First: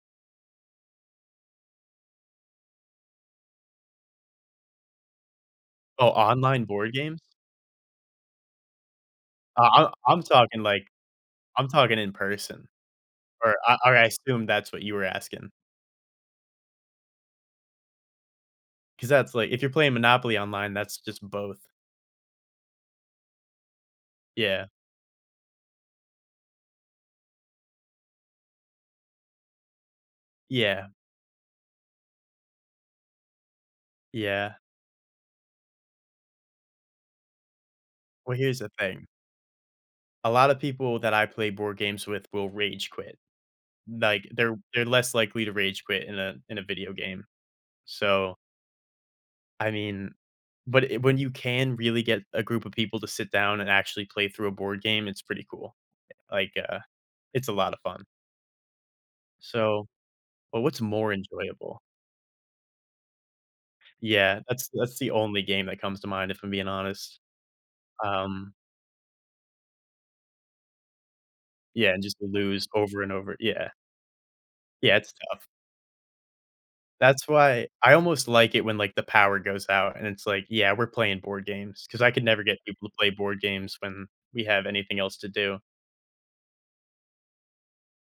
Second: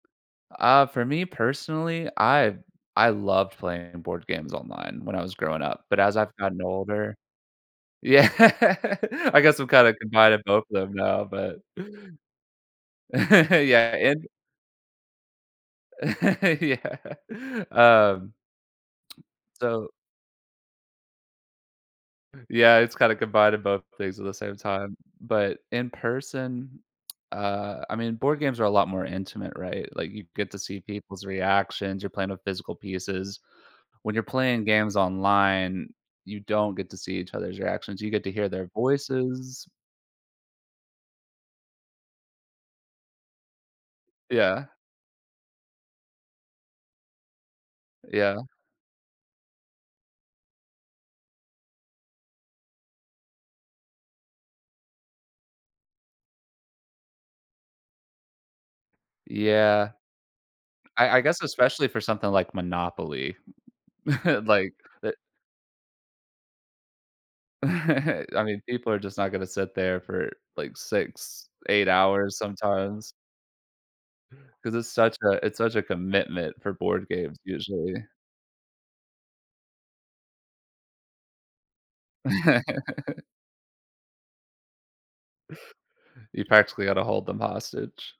Uh, for me personally, I I loved playing board games online when I was growing up, but Oh, as I've gotten online board older games? Yeah, I guess I'm Uh, I'm kinda I'm combining talking both of like them now, but I'm talking in person. Or I or Yeah, I and assume that's what you were asking. Yeah, um 'Cause that's like, if you're So playing Monopoly online, that's just both. Yeah, it's kinda combining both things at the same Yeah. time, but in person, uh, I mean, board games are a lot more intimate, right, like you get to see Yeah. people's reactions, you're playing with physical pieces. When you're Yeah. playing games online, you don't get to see each other's reactions, you get to Well, hear here's their the thing voices a lotta people that I play board games with will rage quit, like, they're Yeah. they're less likely to rage quit in a in a video game, so Yeah. I mean, but i when you can really get a group of people to sit down and actually play through a board game, it's pretty cool, eh, like, uh, it's a lotta fun. So, Yeah. but what's more I I guess enjoyable? especially for something like Monopoly, Yeah, that's like that's the the only game that comes to mind, if I'm being honest. I Um mean, people are just not gonna sit there for like 6, 8 Yeah, and just to hours lose over and sometimes. over, yeah. 'Cause it's Yeah, it's such a tough. it's such a commitment for board That's games, why I usually. almost like it when like, the power goes out, and it's like, yeah, we're playing board games, 'cause I could never get people to play board games when we have anything else to do. You practically had to hold them hostage.